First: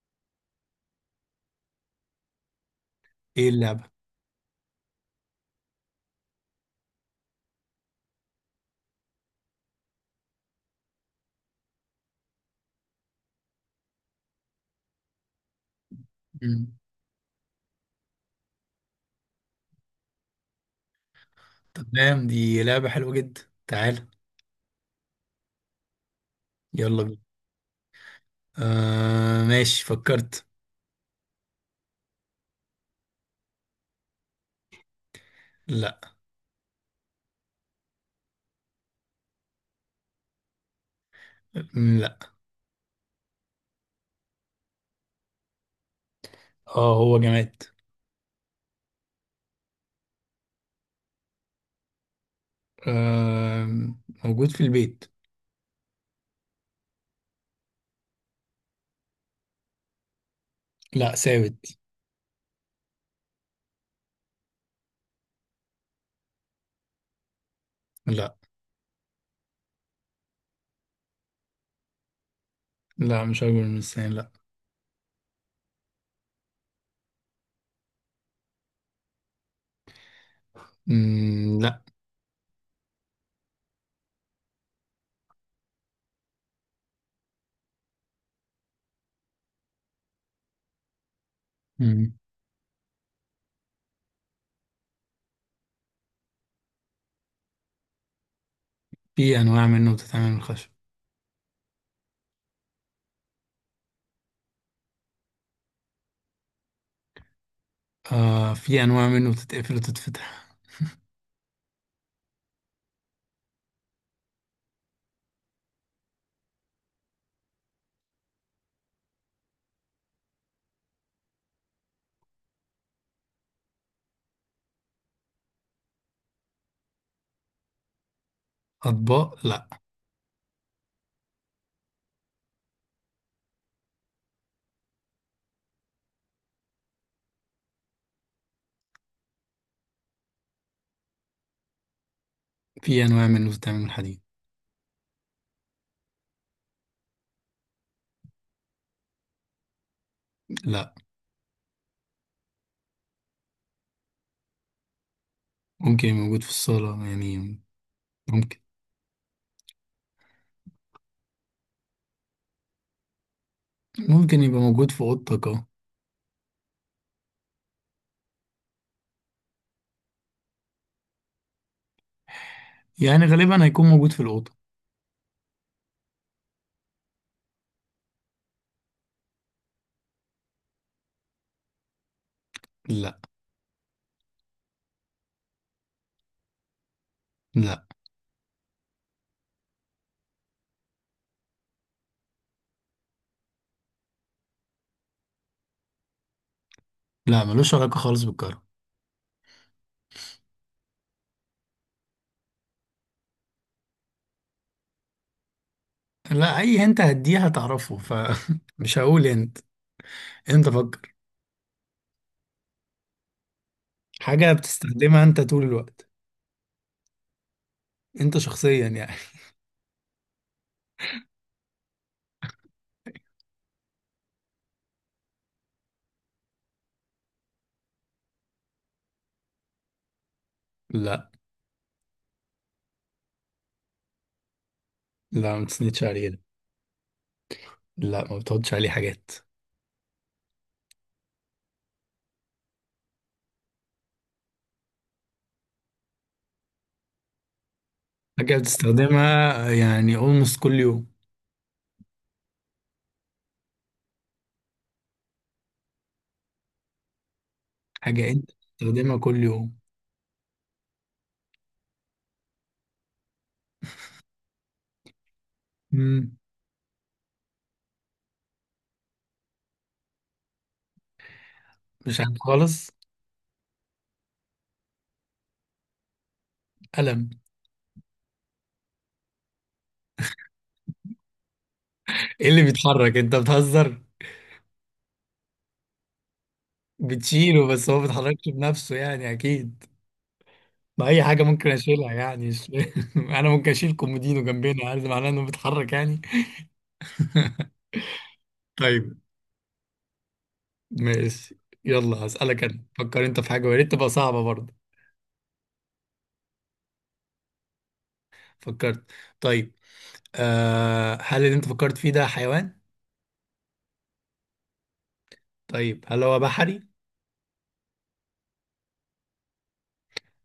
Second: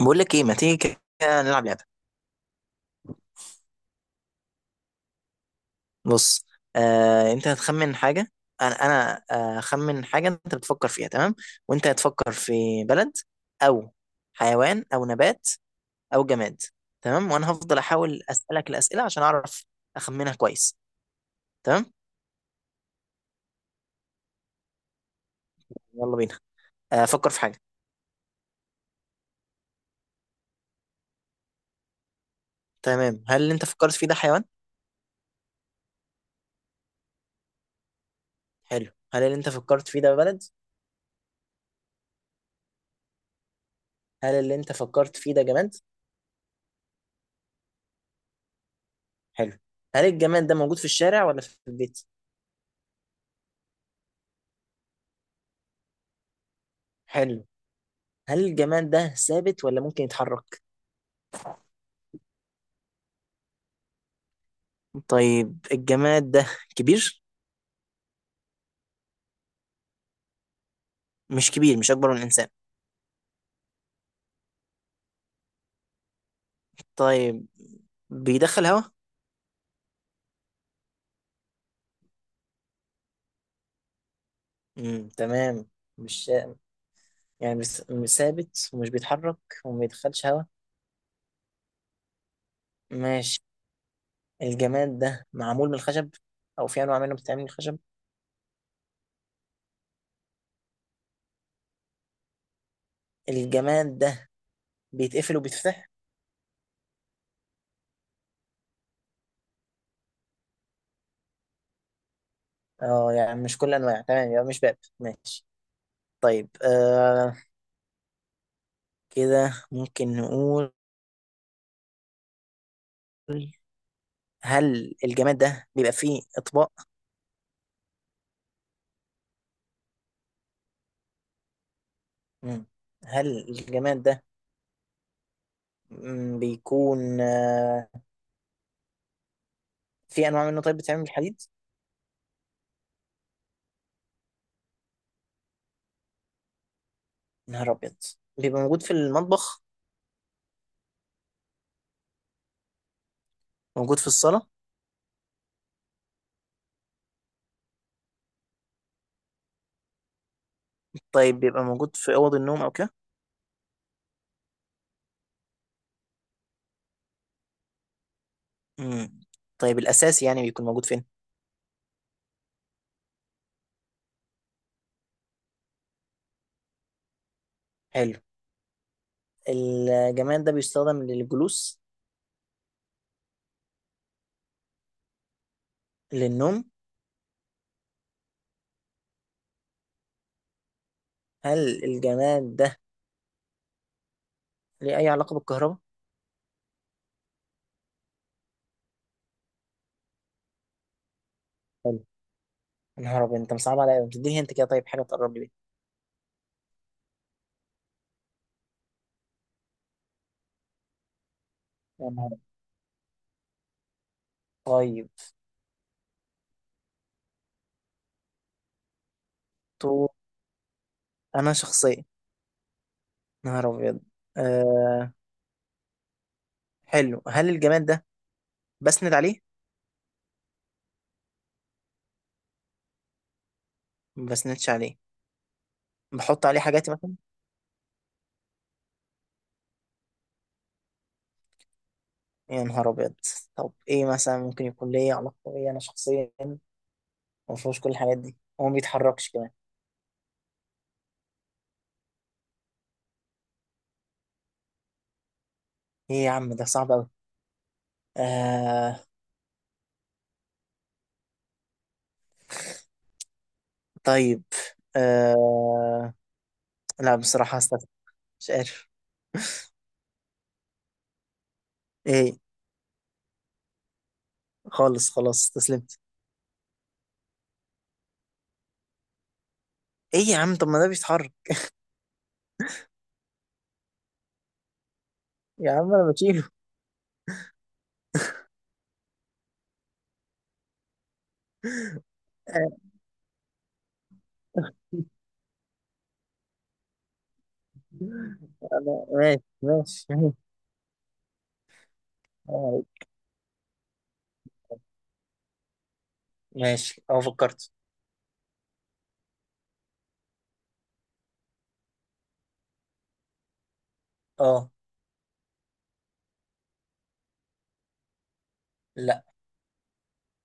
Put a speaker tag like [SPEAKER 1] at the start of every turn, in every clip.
[SPEAKER 1] بقول لك ايه، ما تيجي كده نلعب لعبه.
[SPEAKER 2] ايه اللعبة؟
[SPEAKER 1] بص. انت هتخمن حاجه. انا هخمن حاجه انت بتفكر فيها. تمام، وانت هتفكر في بلد او حيوان او نبات او جماد.
[SPEAKER 2] مم.
[SPEAKER 1] تمام، وانا هفضل احاول اسالك الاسئله عشان اعرف اخمنها كويس. تمام،
[SPEAKER 2] تمام، دي لعبة حلوة جدا. تعال.
[SPEAKER 1] يلا بينا.
[SPEAKER 2] يلا بينا.
[SPEAKER 1] فكر في حاجه.
[SPEAKER 2] آه، ماشي، فكرت.
[SPEAKER 1] تمام، هل اللي انت فكرت فيه ده حيوان؟
[SPEAKER 2] لا.
[SPEAKER 1] حلو، هل اللي انت فكرت فيه ده بلد؟
[SPEAKER 2] لا.
[SPEAKER 1] هل اللي انت فكرت فيه ده جماد؟
[SPEAKER 2] اه، هو جماد.
[SPEAKER 1] حلو، هل الجماد ده موجود في الشارع ولا في البيت؟
[SPEAKER 2] آه، موجود في البيت.
[SPEAKER 1] حلو، هل الجماد ده ثابت ولا ممكن يتحرك؟
[SPEAKER 2] لا، ثابت.
[SPEAKER 1] طيب، الجماد ده كبير؟
[SPEAKER 2] لا،
[SPEAKER 1] مش كبير؟ مش اكبر من الانسان؟
[SPEAKER 2] لا، مش أكبر من السنة، لا.
[SPEAKER 1] طيب، بيدخل هواء؟
[SPEAKER 2] لا.
[SPEAKER 1] تمام. مش يعني بس- مش ثابت ومش بيتحرك وما بيدخلش هواء.
[SPEAKER 2] مم.
[SPEAKER 1] ماشي، الجماد ده معمول من الخشب او في انواع منه بتتعمل من الخشب؟
[SPEAKER 2] في أنواع منه بتتعمل من الخشب.
[SPEAKER 1] الجماد ده بيتقفل وبيتفتح؟
[SPEAKER 2] آه، في أنواع منه بتتقفل وتتفتح
[SPEAKER 1] اه، يعني مش كل انواع. تمام، يبقى مش باب. ماشي. طيب، كده ممكن نقول: هل الجماد ده بيبقى فيه اطباق؟
[SPEAKER 2] أطباق؟ لا.
[SPEAKER 1] مم. هل الجماد ده بيكون، في انواع منه، طيب، بتعمل بالحديد؟
[SPEAKER 2] في أنواع منه بتتعمل من الحديد.
[SPEAKER 1] نهار ابيض. بيبقى موجود في المطبخ؟
[SPEAKER 2] لا.
[SPEAKER 1] موجود في الصاله؟
[SPEAKER 2] ممكن يبقى موجود في الصالة يعني، ممكن.
[SPEAKER 1] طيب بيبقى موجود في اوض النوم او كده؟
[SPEAKER 2] ممكن يبقى موجود في اوضتك، اه.
[SPEAKER 1] مم. طيب الاساسي يعني بيكون موجود فين؟
[SPEAKER 2] يعني غالبا هيكون موجود في الاوضه.
[SPEAKER 1] حلو. الجماد ده بيستخدم للجلوس؟
[SPEAKER 2] لا
[SPEAKER 1] للنوم؟
[SPEAKER 2] لا.
[SPEAKER 1] هل الجماد ده ليه اي علاقه بالكهرباء؟
[SPEAKER 2] لا، ملوش علاقه خالص بالكهرباء.
[SPEAKER 1] حلو. نهار ابيض، انت مصعب عليا أوي. بتديني انت كده، طيب حاجه تقرب لي بيها.
[SPEAKER 2] لا، اي انت هديه هتعرفه فمش هقول. انت فكر.
[SPEAKER 1] يا نهار أبيض.
[SPEAKER 2] حاجه
[SPEAKER 1] طيب.
[SPEAKER 2] بتستخدمها انت طول الوقت، انت شخصيا يعني.
[SPEAKER 1] تو انا شخصيا. نهار ابيض. أه حلو، هل الجماد ده بسند عليه؟
[SPEAKER 2] لا.
[SPEAKER 1] ما بسندش عليه.
[SPEAKER 2] لا، ما بتسندش عليه ده.
[SPEAKER 1] بحط عليه حاجاتي مثلا؟
[SPEAKER 2] لا، ما بتحطش عليه حاجات.
[SPEAKER 1] يا نهار ابيض. طب ايه مثلا ممكن يكون ليا علاقه بيا انا شخصيا؟ ما فيهوش كل الحاجات دي،
[SPEAKER 2] حاجه
[SPEAKER 1] هو ما بيتحركش كمان.
[SPEAKER 2] بتستخدمها يعني almost كل يوم.
[SPEAKER 1] ايه يا عم ده صعب قوي.
[SPEAKER 2] حاجه انت
[SPEAKER 1] آه
[SPEAKER 2] بتستخدمها كل يوم.
[SPEAKER 1] طيب، آه
[SPEAKER 2] مم.
[SPEAKER 1] لا، بصراحه هستسلم. مش عارف
[SPEAKER 2] مش
[SPEAKER 1] ايه.
[SPEAKER 2] عارف خالص.
[SPEAKER 1] خالص، خلاص استسلمت.
[SPEAKER 2] قلم.
[SPEAKER 1] ايه يا عم، طب ما ده بيتحرك.
[SPEAKER 2] ايه اللي بيتحرك؟ انت بتهزر.
[SPEAKER 1] يا عم انا بشيله.
[SPEAKER 2] بتشيله، بس هو ما بيتحركش بنفسه يعني اكيد. ما اي حاجه ممكن اشيلها يعني، انا ممكن اشيل كومودينو جنبنا،
[SPEAKER 1] آه،
[SPEAKER 2] يعني ده معناه انه بيتحرك يعني.
[SPEAKER 1] انا
[SPEAKER 2] طيب.
[SPEAKER 1] ماشي ماشي ماشي.
[SPEAKER 2] ماشي. يلا، هسألك انا،
[SPEAKER 1] آه،
[SPEAKER 2] فكر انت في حاجه، ويا ريت تبقى صعبه برضه.
[SPEAKER 1] ماشي. اه فكرت.
[SPEAKER 2] فكرت. طيب. آه، هل اللي انت فكرت فيه ده حيوان؟
[SPEAKER 1] اه.
[SPEAKER 2] طيب، هل هو بحري؟
[SPEAKER 1] لا.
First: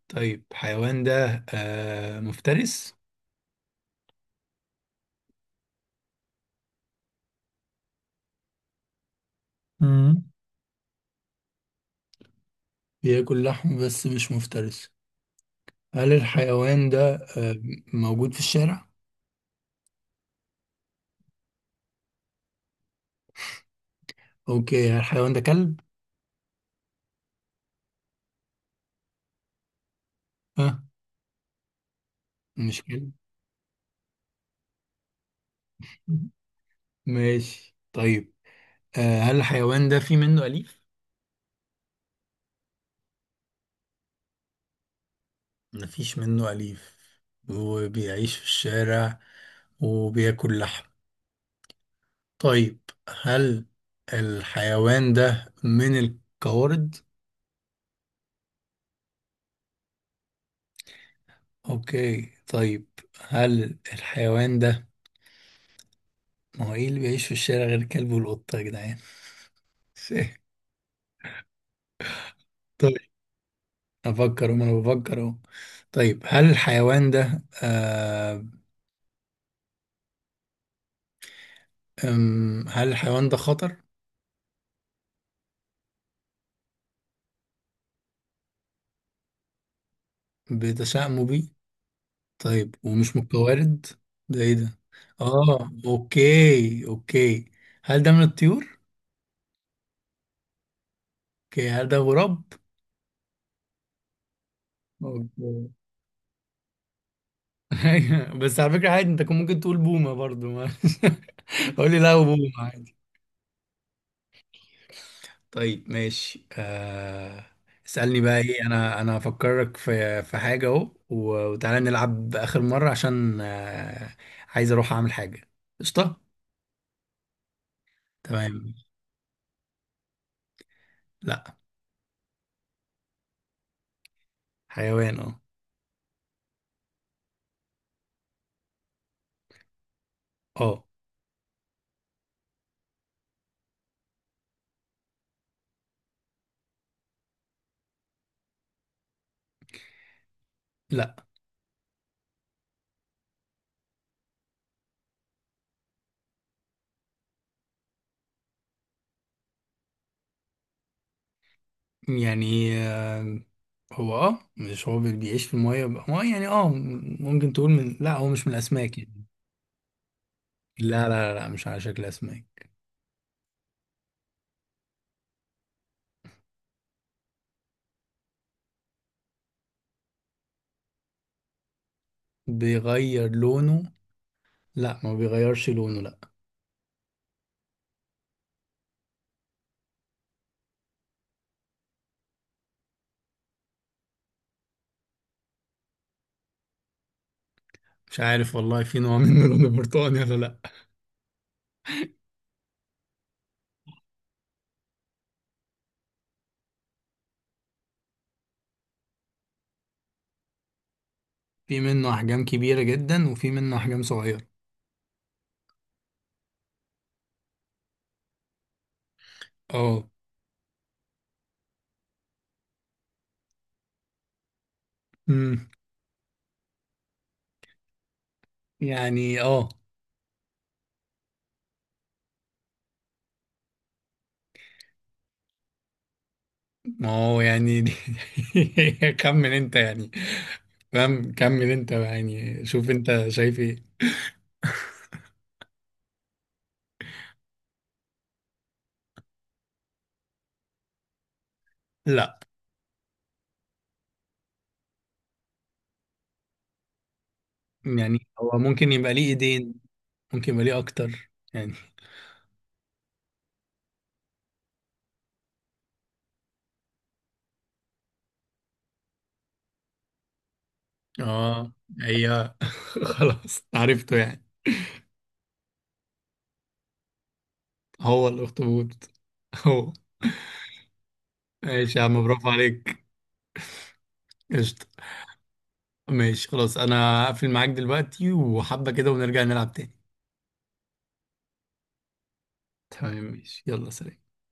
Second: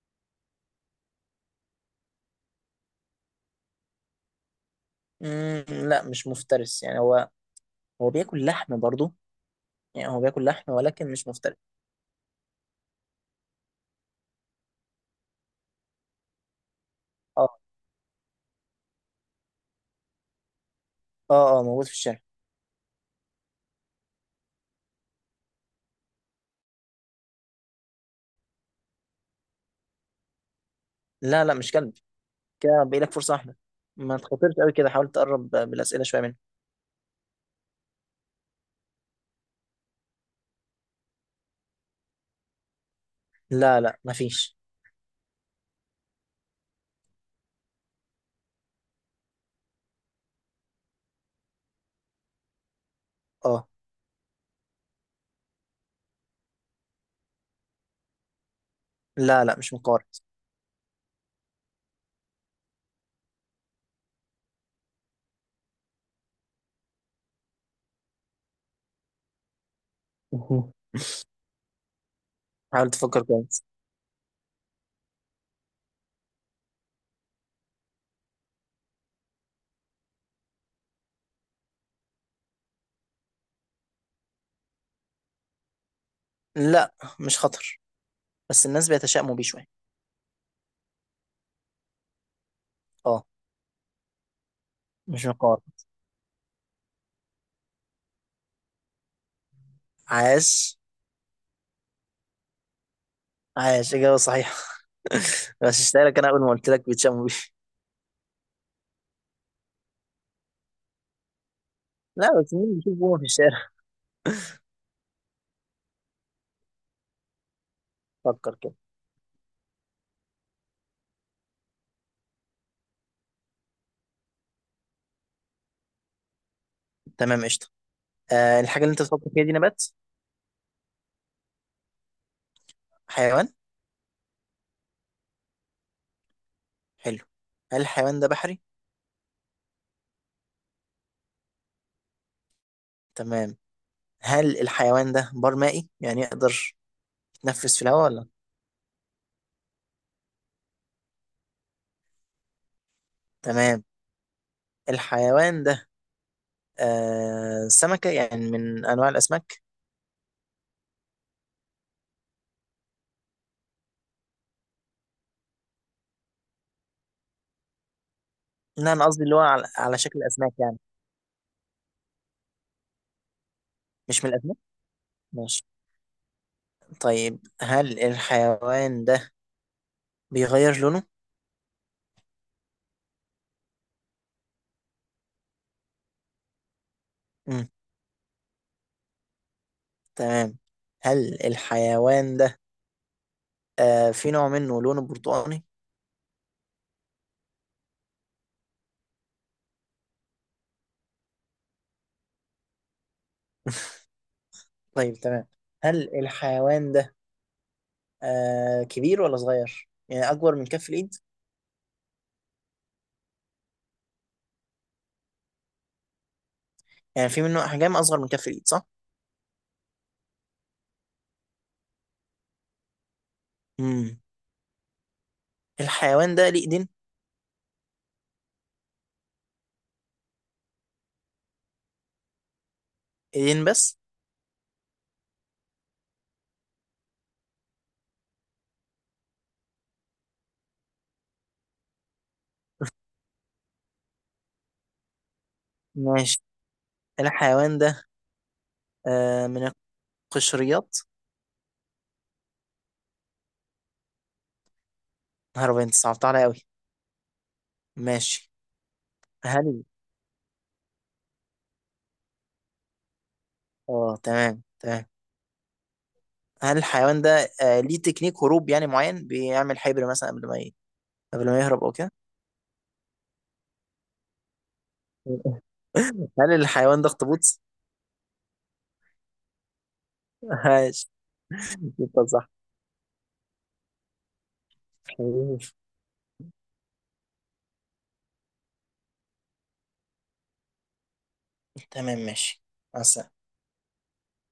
[SPEAKER 2] طيب، حيوان ده مفترس؟
[SPEAKER 1] لا مش مفترس، يعني هو هو بياكل لحم برضو. يعني هو
[SPEAKER 2] مم.
[SPEAKER 1] بياكل لحم ولكن مش مفترس.
[SPEAKER 2] بياكل لحم بس مش مفترس؟ هل الحيوان ده
[SPEAKER 1] اه
[SPEAKER 2] موجود في الشارع؟
[SPEAKER 1] اه اه، موجود في الشارع.
[SPEAKER 2] اوكي، هل الحيوان ده كلب؟ ها؟
[SPEAKER 1] لا لا مش كلب.
[SPEAKER 2] مش
[SPEAKER 1] كده باقي
[SPEAKER 2] كلب.
[SPEAKER 1] لك فرصة واحدة. ما تخاطرش قوي كده، حاول تقرب بالأسئلة شوية منه.
[SPEAKER 2] ماشي، طيب، هل الحيوان ده في منه أليف؟
[SPEAKER 1] لا لا مفيش.
[SPEAKER 2] مفيش منه أليف، وبيعيش في الشارع، وبياكل لحم. طيب، هل
[SPEAKER 1] اه.
[SPEAKER 2] الحيوان ده من القوارض؟
[SPEAKER 1] لا لا مش مقارب.
[SPEAKER 2] أوكي، طيب. هل الحيوان ده ما هو إيه اللي بيعيش في الشارع غير الكلب والقطة يا جدعان؟
[SPEAKER 1] مهم. حاول
[SPEAKER 2] طيب،
[SPEAKER 1] تفكر كويس.
[SPEAKER 2] أفكر، وما أنا بفكر أهو. طيب، هل الحيوان ده خطر؟
[SPEAKER 1] لا مش خطر، بس الناس بيتشائموا بيه شوية.
[SPEAKER 2] بتشائموا بيه؟ طيب، ومش
[SPEAKER 1] اه
[SPEAKER 2] متوارد. ده ايه ده؟
[SPEAKER 1] مش مقارب.
[SPEAKER 2] اه، اوكي، اوكي. هل ده من الطيور؟
[SPEAKER 1] عاش.
[SPEAKER 2] اوكي، هل ده غراب؟
[SPEAKER 1] عاش، إجابة صحيحة.
[SPEAKER 2] اوكي.
[SPEAKER 1] غششتها لك، أنا أول ما قلت لك بيتشائموا بيه.
[SPEAKER 2] أيوة، بس على فكرة عادي، انت كان ممكن تقول بومة برضو، ما قول لي لا،
[SPEAKER 1] لا
[SPEAKER 2] بومة
[SPEAKER 1] بس مين
[SPEAKER 2] عادي.
[SPEAKER 1] بيشوف بومة في الشارع.
[SPEAKER 2] طيب، ماشي. اسألني بقى.
[SPEAKER 1] فكر
[SPEAKER 2] ايه،
[SPEAKER 1] كده.
[SPEAKER 2] انا هفكرك في حاجة اهو، وتعالى نلعب آخر مرة، عشان عايز اروح اعمل حاجة. قشطة.
[SPEAKER 1] تمام، قشطة.
[SPEAKER 2] تمام.
[SPEAKER 1] الحاجة اللي أنت بتفكر فيها دي نبات؟
[SPEAKER 2] لا.
[SPEAKER 1] حيوان؟
[SPEAKER 2] حيوان، اه.
[SPEAKER 1] حلو. هل الحيوان ده بحري؟
[SPEAKER 2] اه.
[SPEAKER 1] تمام. هل الحيوان ده بار مائي؟ يعني يقدر يتنفس في الهواء ولا؟
[SPEAKER 2] لا.
[SPEAKER 1] تمام. الحيوان ده سمكة، يعني من أنواع الأسماك؟
[SPEAKER 2] يعني هو اه مش هو بي- بيعيش في المية، هو يعني ممكن تقول لا، هو مش من
[SPEAKER 1] لا
[SPEAKER 2] الأسماك
[SPEAKER 1] أنا قصدي
[SPEAKER 2] يعني.
[SPEAKER 1] اللي هو على شكل أسماك يعني.
[SPEAKER 2] لا، لا، لا، لا، مش على شكل أسماك.
[SPEAKER 1] مش من الأسماك؟ ماشي. طيب هل الحيوان ده بيغير لونه؟
[SPEAKER 2] بيغير لونه؟ لا، ما بيغيرش لونه، لا.
[SPEAKER 1] مم. تمام. هل الحيوان ده في نوع منه لونه برتقاني؟
[SPEAKER 2] مش عارف والله، في نوع منه لونه برتقاني ولا لا.
[SPEAKER 1] طيب تمام. هل الحيوان ده كبير ولا صغير؟ يعني أكبر من كف الإيد؟
[SPEAKER 2] في منه أحجام كبيرة جدا، وفي منه أحجام صغيرة.
[SPEAKER 1] يعني في منه أحجام أصغر من كف الإيد صح؟
[SPEAKER 2] اه،
[SPEAKER 1] امم
[SPEAKER 2] امم
[SPEAKER 1] الحيوان ده ليه إيدين؟
[SPEAKER 2] يعني
[SPEAKER 1] إيدين بس؟
[SPEAKER 2] ما هو يعني كمل انت يعني. فاهم، كمل انت يعني، شوف انت شايف ايه.
[SPEAKER 1] ماشي. الحيوان ده من القشريات؟
[SPEAKER 2] لا،
[SPEAKER 1] نهار أبيض، أنت صعبت عليا أوي.
[SPEAKER 2] يعني
[SPEAKER 1] ماشي.
[SPEAKER 2] هو ممكن يبقى ليه ايدين.
[SPEAKER 1] هل
[SPEAKER 2] ممكن يبقى ليه اكتر يعني.
[SPEAKER 1] آه تمام تمام. هل الحيوان ده ليه تكنيك هروب يعني معين، بيعمل حبر مثلا قبل ما
[SPEAKER 2] اه.
[SPEAKER 1] يهرب أو كده؟
[SPEAKER 2] هي خلاص عرفته يعني.
[SPEAKER 1] هل الحيوان ده أخطبوط؟
[SPEAKER 2] هو الاخطبوط، هو.
[SPEAKER 1] ماشي.
[SPEAKER 2] ماشي يا عم،
[SPEAKER 1] يبقى
[SPEAKER 2] برافو
[SPEAKER 1] صح.
[SPEAKER 2] عليك. قشطة. ماشي، خلاص، انا هقفل معاك دلوقتي وحبة كده، ونرجع نلعب تاني.
[SPEAKER 1] تمام ماشي. مع
[SPEAKER 2] تمام،
[SPEAKER 1] السلامة.
[SPEAKER 2] ماشي، يلا، سلام.